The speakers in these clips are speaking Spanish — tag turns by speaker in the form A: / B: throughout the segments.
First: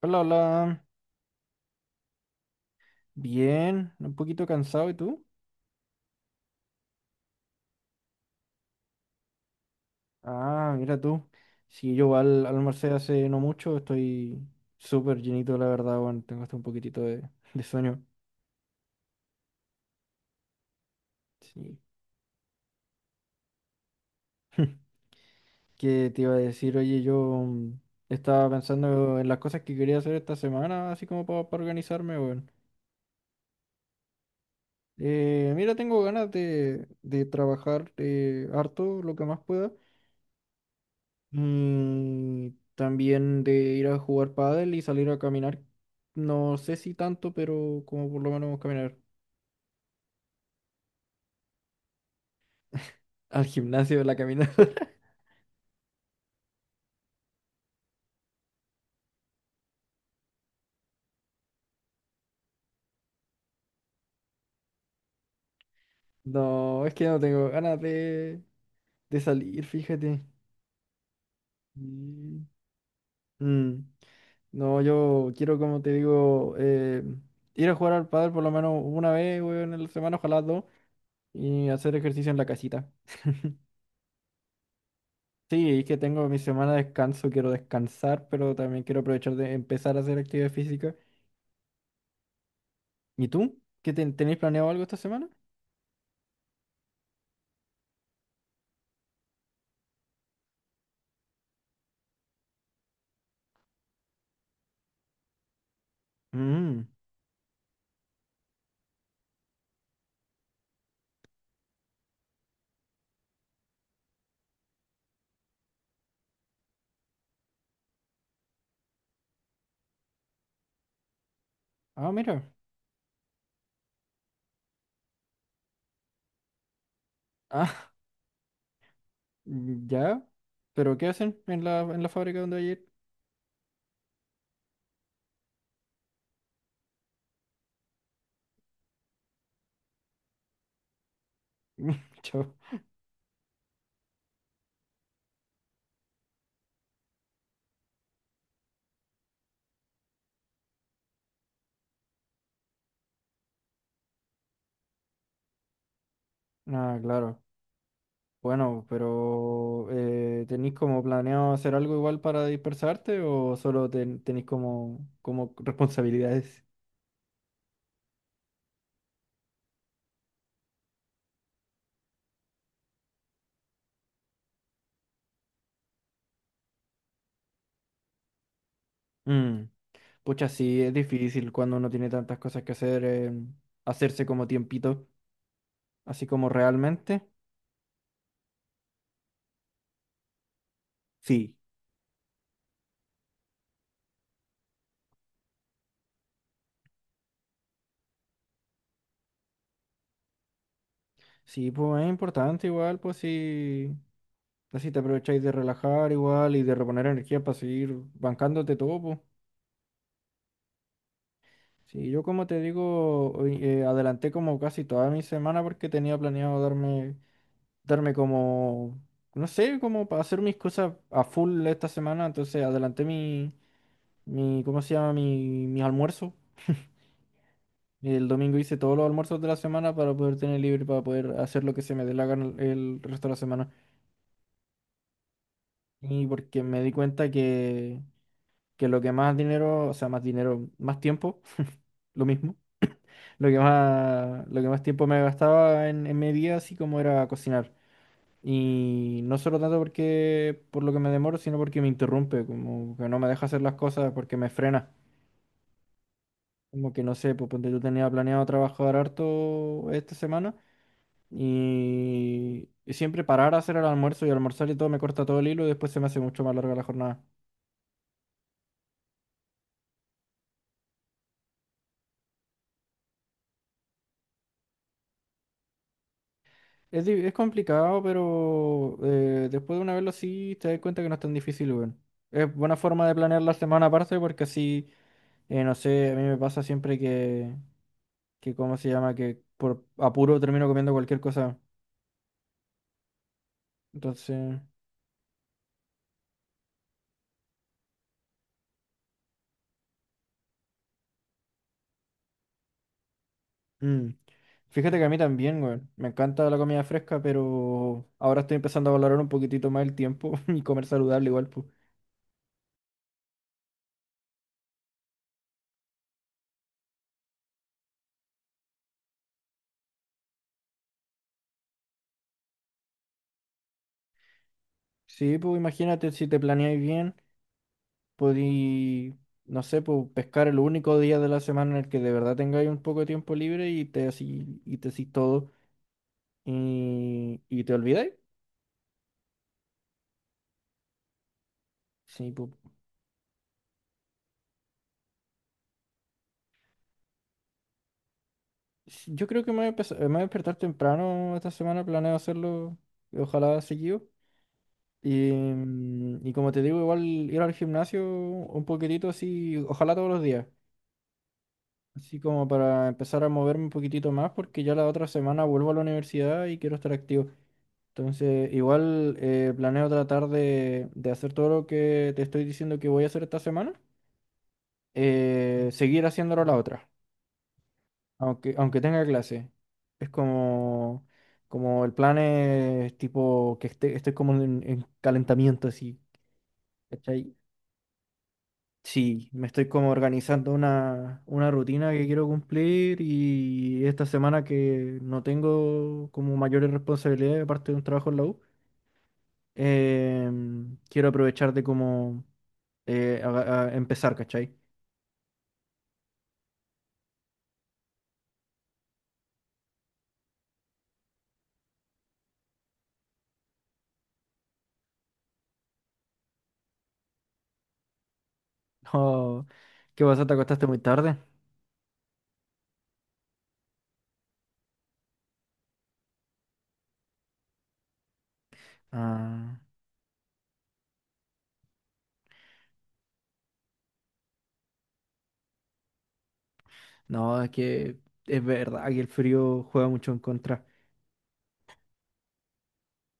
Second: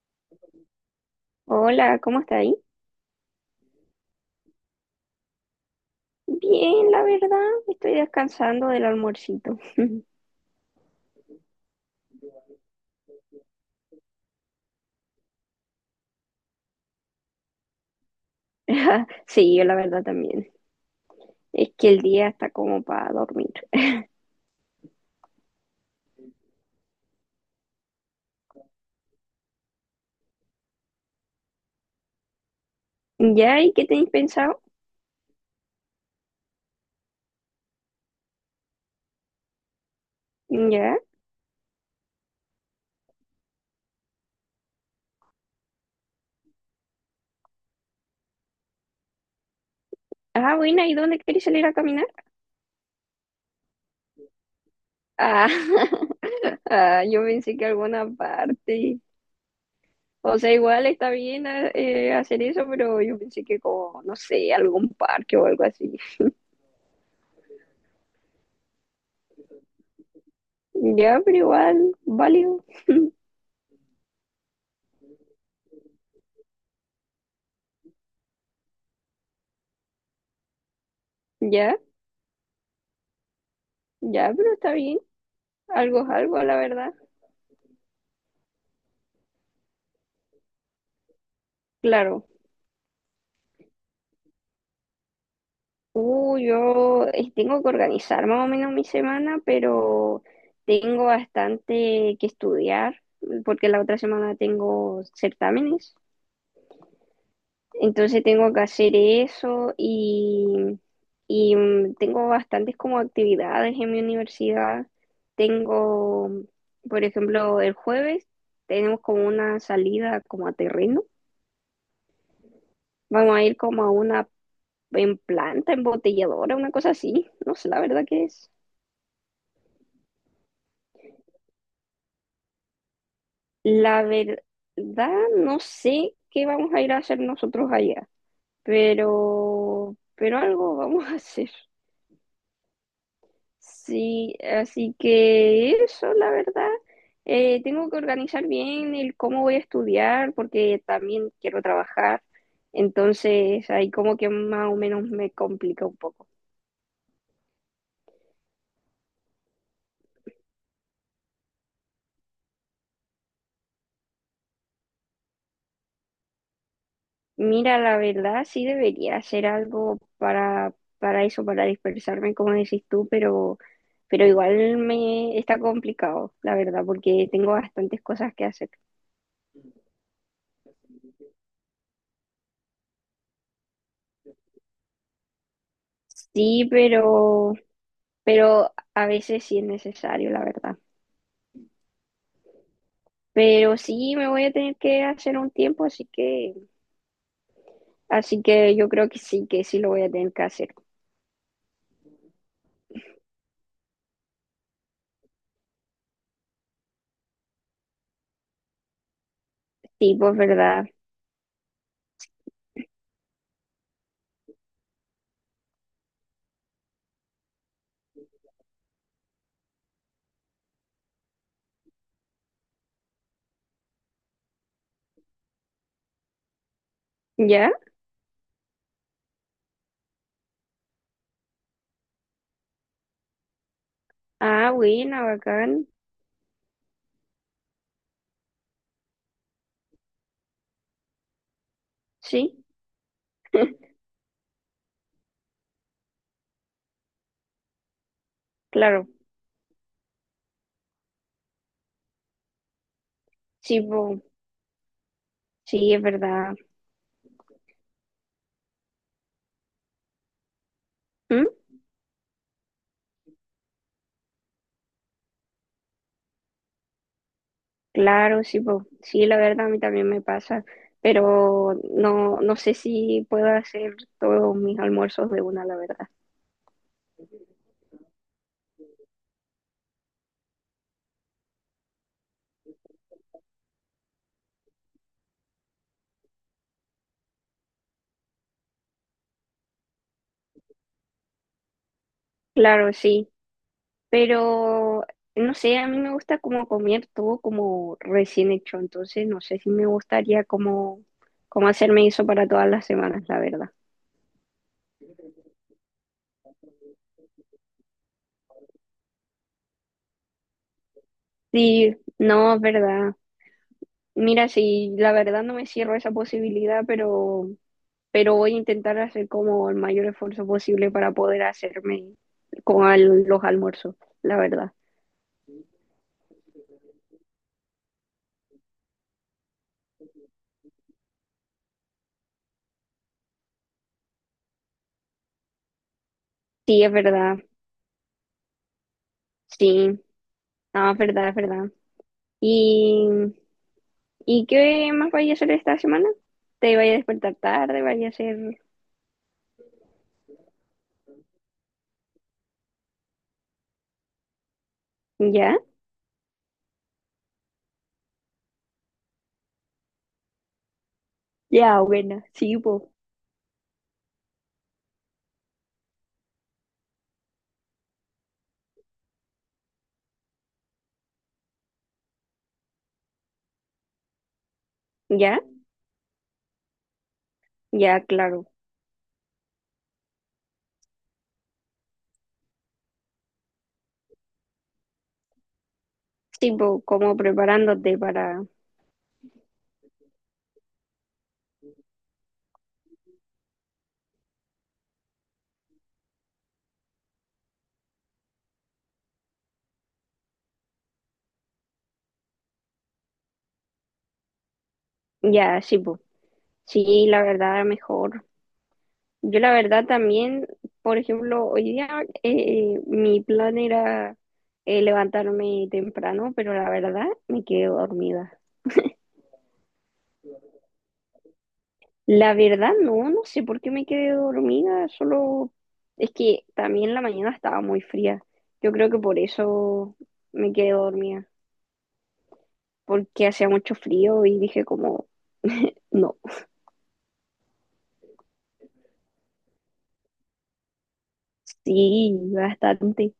A: Hola, hola.
B: Hola, ¿cómo está ahí?
A: Bien, un poquito cansado, ¿y tú?
B: Bien, la verdad, estoy descansando del almuercito.
A: Ah, mira tú. Sí, yo al almorcé hace no mucho, estoy súper llenito, la verdad, bueno, tengo hasta un poquitito de sueño.
B: Sí, yo la verdad también. Es
A: Sí.
B: que el día está como para dormir.
A: ¿Qué te iba a decir? Oye, yo mm, estaba pensando en las cosas que quería hacer esta semana, así como para, organizarme, bueno.
B: ¿Ya? ¿Y qué tenéis pensado?
A: Mira, tengo ganas de trabajar harto, lo que más pueda.
B: ¿Ya?
A: Mm, también de ir a jugar pádel y salir a caminar. No sé si tanto, pero como por lo menos caminar
B: Ah, buena, ¿y dónde queréis salir a caminar?
A: al gimnasio, la caminata.
B: Ah, ah, yo pensé que alguna parte. O sea, igual está bien hacer eso, pero yo pensé que como, no sé, algún parque o algo así.
A: No, es que no tengo ganas de salir, fíjate.
B: Ya, pero igual,
A: Mm.
B: válido.
A: Mm, No, yo quiero, como te digo, ir a jugar al pádel por lo menos una vez, weón, en la semana, ojalá dos, y
B: Ya,
A: hacer ejercicio en la casita.
B: ya, pero está bien.
A: Sí, es que
B: Algo es
A: tengo
B: algo,
A: mi
B: la
A: semana de
B: verdad.
A: descanso, quiero descansar, pero también quiero aprovechar de empezar a hacer actividad física.
B: Claro.
A: ¿Y tú? ¿Qué tenéis planeado algo esta semana?
B: Yo tengo que organizar más o menos mi semana, pero tengo bastante que estudiar porque la otra semana tengo certámenes.
A: Mm.
B: Entonces tengo que hacer eso y, tengo bastantes como actividades en mi universidad. Tengo, por ejemplo, el jueves tenemos como una salida como a terreno.
A: Ah, mira.
B: Vamos a ir como a una en planta embotelladora, una cosa así. No sé la
A: Ah,
B: verdad que es.
A: ya. ¿Pero qué hacen en la fábrica donde ayer?
B: La verdad, no sé qué vamos a ir a hacer nosotros allá, pero algo vamos a hacer.
A: Chao.
B: Sí, así que eso, la verdad. Tengo que organizar bien el cómo voy a estudiar, porque también quiero trabajar. Entonces, ahí como que más o menos me complica un poco.
A: Ah, claro. Bueno, pero ¿tenéis como planeado hacer algo igual para dispersarte o solo tenéis como, como responsabilidades?
B: Mira, la verdad, sí debería hacer algo para eso, para dispersarme, como decís tú, pero igual me está complicado, la verdad, porque tengo bastantes cosas que hacer.
A: Mm. Pucha, sí, es difícil cuando uno tiene tantas cosas que hacer, hacerse como tiempito, así como
B: Sí,
A: realmente.
B: pero a veces sí es necesario, la verdad.
A: Sí.
B: Pero sí me voy a tener que hacer un tiempo, así que yo creo que sí lo voy a tener que hacer.
A: Sí, pues es importante igual, pues si, así te aprovecháis de relajar igual y de reponer energía para seguir bancándote todo, pues.
B: Sí, pues verdad.
A: Sí, yo como te digo, hoy, adelanté como casi toda mi semana porque tenía planeado darme como, no sé, como para hacer mis cosas a full esta semana, entonces adelanté mi, mi, ¿cómo se llama? Mi almuerzo.
B: ¿Ya?
A: El domingo hice todos los almuerzos de la semana para poder tener libre, para poder hacer lo que se me dé la gana el resto de la semana.
B: Ah, buena, bacán.
A: Y porque me di cuenta que lo que más dinero, o sea, más dinero, más tiempo, lo mismo,
B: Sí,
A: lo que más tiempo me gastaba en mi día, así como era cocinar.
B: claro.
A: Y no solo tanto porque por lo que me demoro, sino porque me interrumpe, como que no me deja hacer las
B: Sí,
A: cosas
B: pues.
A: porque me frena.
B: Sí, es verdad.
A: Como que no sé, pues ponte tú tenía planeado trabajar harto esta semana
B: ¿Mm?
A: y siempre parar a hacer el almuerzo y almorzar y todo me corta todo el hilo y después se me hace mucho más larga la jornada.
B: Claro, sí, po. Sí, la verdad a mí también me pasa, pero no, no sé si puedo hacer todos mis almuerzos de una, la verdad.
A: Es, es complicado, pero después de una vez lo sí, te das cuenta que no es tan difícil, weón. Es buena forma de planear la semana aparte porque así, no sé, a mí me pasa siempre que, ¿cómo se llama? Que por apuro termino comiendo cualquier cosa.
B: Claro, sí,
A: Entonces,
B: pero no sé, a mí me gusta como comer todo como recién hecho, entonces no sé si me gustaría como, como hacerme eso para todas las semanas, la verdad.
A: mm. Fíjate que a mí también, weón. Me encanta la comida fresca, pero ahora estoy empezando a valorar un poquitito más el tiempo y comer saludable igual, pues.
B: Sí, no, es verdad. Mira, sí, la verdad no me cierro esa posibilidad, pero voy a intentar hacer como el mayor esfuerzo posible para poder hacerme con al- los almuerzos, la verdad.
A: Sí, pues imagínate si te planeáis bien. Podí, no sé, pues, pescar el único día de la semana en el que de verdad tengáis un poco de tiempo libre y te así, te hacís todo
B: Sí, es verdad,
A: y te olvidáis.
B: sí, no, es verdad, es verdad.
A: Sí, pues,
B: ¿Y, y qué más vaya a hacer esta semana? ¿Te vaya a despertar tarde? ¿Vaya a hacer
A: sí, yo creo que me voy a me voy a despertar temprano esta semana, planeo hacerlo, ojalá seguido. Y,
B: ya?
A: y como te digo, igual ir al gimnasio un poquitito así, ojalá todos los días.
B: Ya,
A: Así
B: buena,
A: como
B: sí,
A: para
B: po.
A: empezar a moverme un poquitito más, porque ya la otra semana vuelvo a la universidad y quiero estar activo. Entonces, igual planeo tratar de hacer todo lo que te estoy diciendo que voy a hacer esta semana,
B: ¿Ya?
A: seguir haciéndolo la otra,
B: Ya, claro.
A: aunque tenga clase. Es como, como el plan es tipo estoy como en calentamiento, así,
B: Sí, po, como
A: ¿cachai?
B: preparándote para.
A: Sí, me estoy como organizando una rutina que quiero cumplir y esta semana que no tengo como mayores responsabilidades aparte de un trabajo en la U, em, quiero aprovechar de como a empezar, ¿cachai?
B: Ya, sí, po. Sí, la verdad, mejor. Yo la verdad también, por ejemplo, hoy día mi plan era levantarme temprano, pero la verdad me quedé dormida.
A: No, ¿qué pasa? ¿Te acostaste muy tarde?
B: La verdad no, no sé por qué me quedé dormida, solo es que también la mañana estaba muy fría. Yo creo que por
A: Ah,
B: eso me quedé dormida, porque hacía mucho frío y dije como, no,
A: no, es que es verdad que el frío juega mucho en contra.
B: sí, bastante.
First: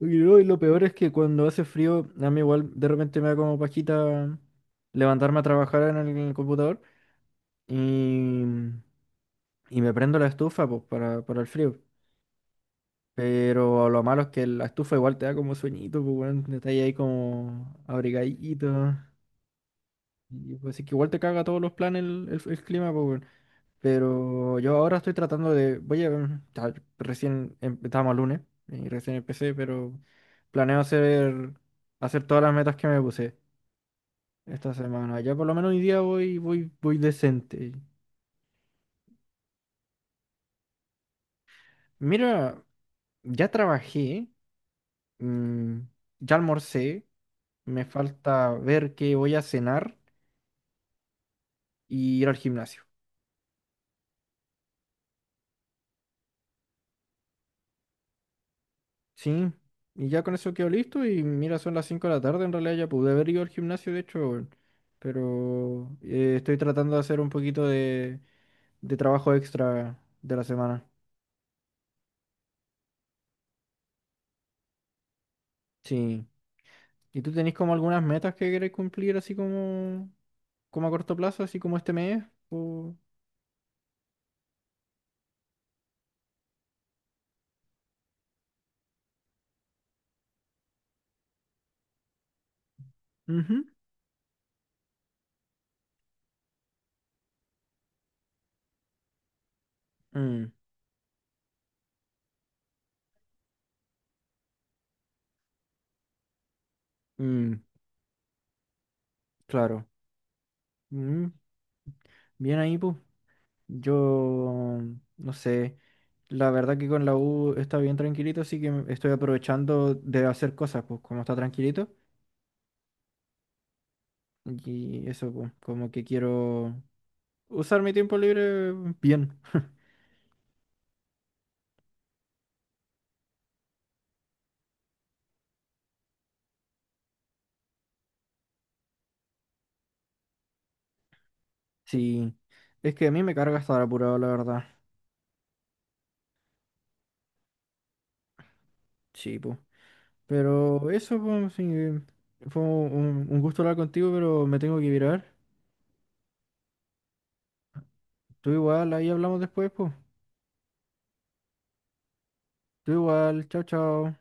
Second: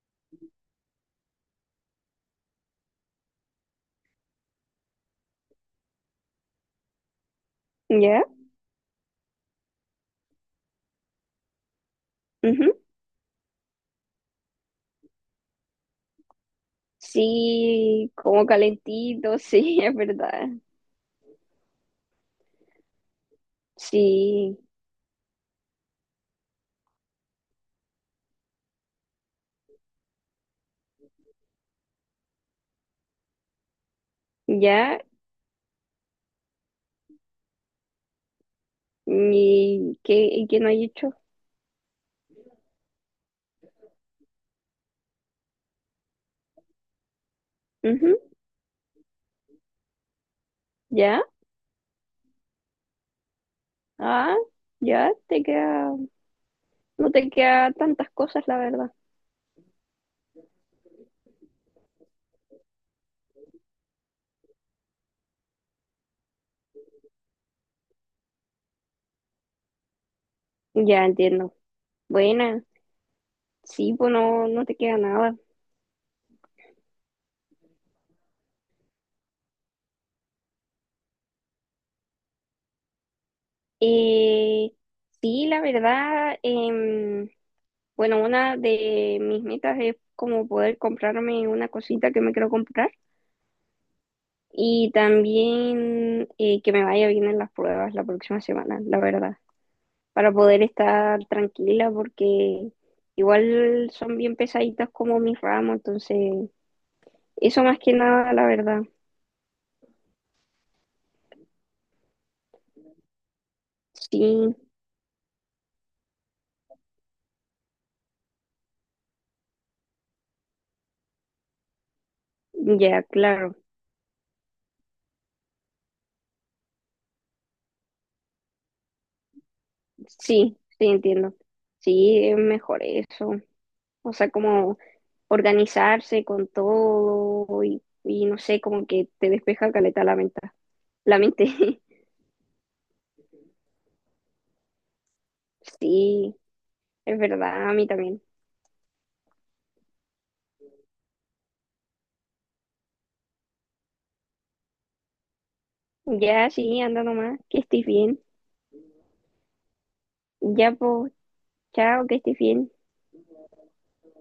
A: Y lo peor es que cuando hace frío, a mí igual de repente me da como pajita levantarme a trabajar en el computador
B: ¿Ya?
A: y, y me prendo la estufa pues, para el frío.
B: Ujú.
A: Pero lo malo es que la estufa igual te da como sueñito, pues bueno, te estás ahí como
B: Sí, como
A: abrigadito.
B: calentito, sí, es verdad.
A: Y pues es que igual te caga todos los planes el, el clima, pues.
B: Sí,
A: Pero yo ahora estoy tratando de, voy a, ya, recién estábamos el lunes y recién empecé, pero planeo hacer todas las metas que me puse esta
B: ya,
A: semana. Ya por lo menos hoy día voy, voy, voy decente.
B: y que no hay hecho.
A: Mira, ya trabajé, mm, ya almorcé, me
B: Ujú,
A: falta ver qué voy a cenar
B: ya,
A: y ir al gimnasio.
B: ah, ya, te queda, no te queda tantas cosas, la verdad.
A: Sí, y ya con eso quedó listo y mira, son las 5 de la tarde, en realidad ya pude haber ido al gimnasio, de hecho, weón. Pero estoy tratando de hacer un poquito de trabajo extra de la semana.
B: Ya entiendo. Buena, sí, pues no, no te queda nada.
A: Sí, ¿y tú tenés como algunas metas que querés cumplir así como, como a corto plazo, así como este mes? O...
B: Eh, sí, la verdad, bueno, una de mis metas es como poder comprarme una cosita que me quiero comprar
A: Ujú.
B: y también que me vaya bien en las pruebas la próxima semana, la verdad. Para
A: Mm,
B: poder estar tranquila porque igual son bien pesaditas como mis ramos, entonces
A: mm,
B: eso más que nada, la verdad.
A: claro. Mm, bien ahí, pues.
B: Sí,
A: Yo, no sé, la verdad que con la U está bien tranquilito, así que estoy aprovechando de hacer cosas, pues como está tranquilito.
B: ya, claro.
A: Y eso, pues, como que quiero usar mi tiempo libre bien.
B: Sí, sí, entiendo. Sí, es mejor eso. O sea, como organizarse con todo y no sé, como que te despeja caleta la mente. La mente.
A: Sí, es que a mí me carga estar apurado, la verdad.
B: Sí, es verdad, a mí también.
A: Sí, pues. Pero eso, pues, sí, fue un gusto hablar contigo, pero me tengo que virar.
B: Ya, sí, anda nomás, que estés bien.
A: Tú igual, ahí hablamos después, pues.
B: Ya, pues, chao, que estés bien.
A: Tú igual, chao, chao.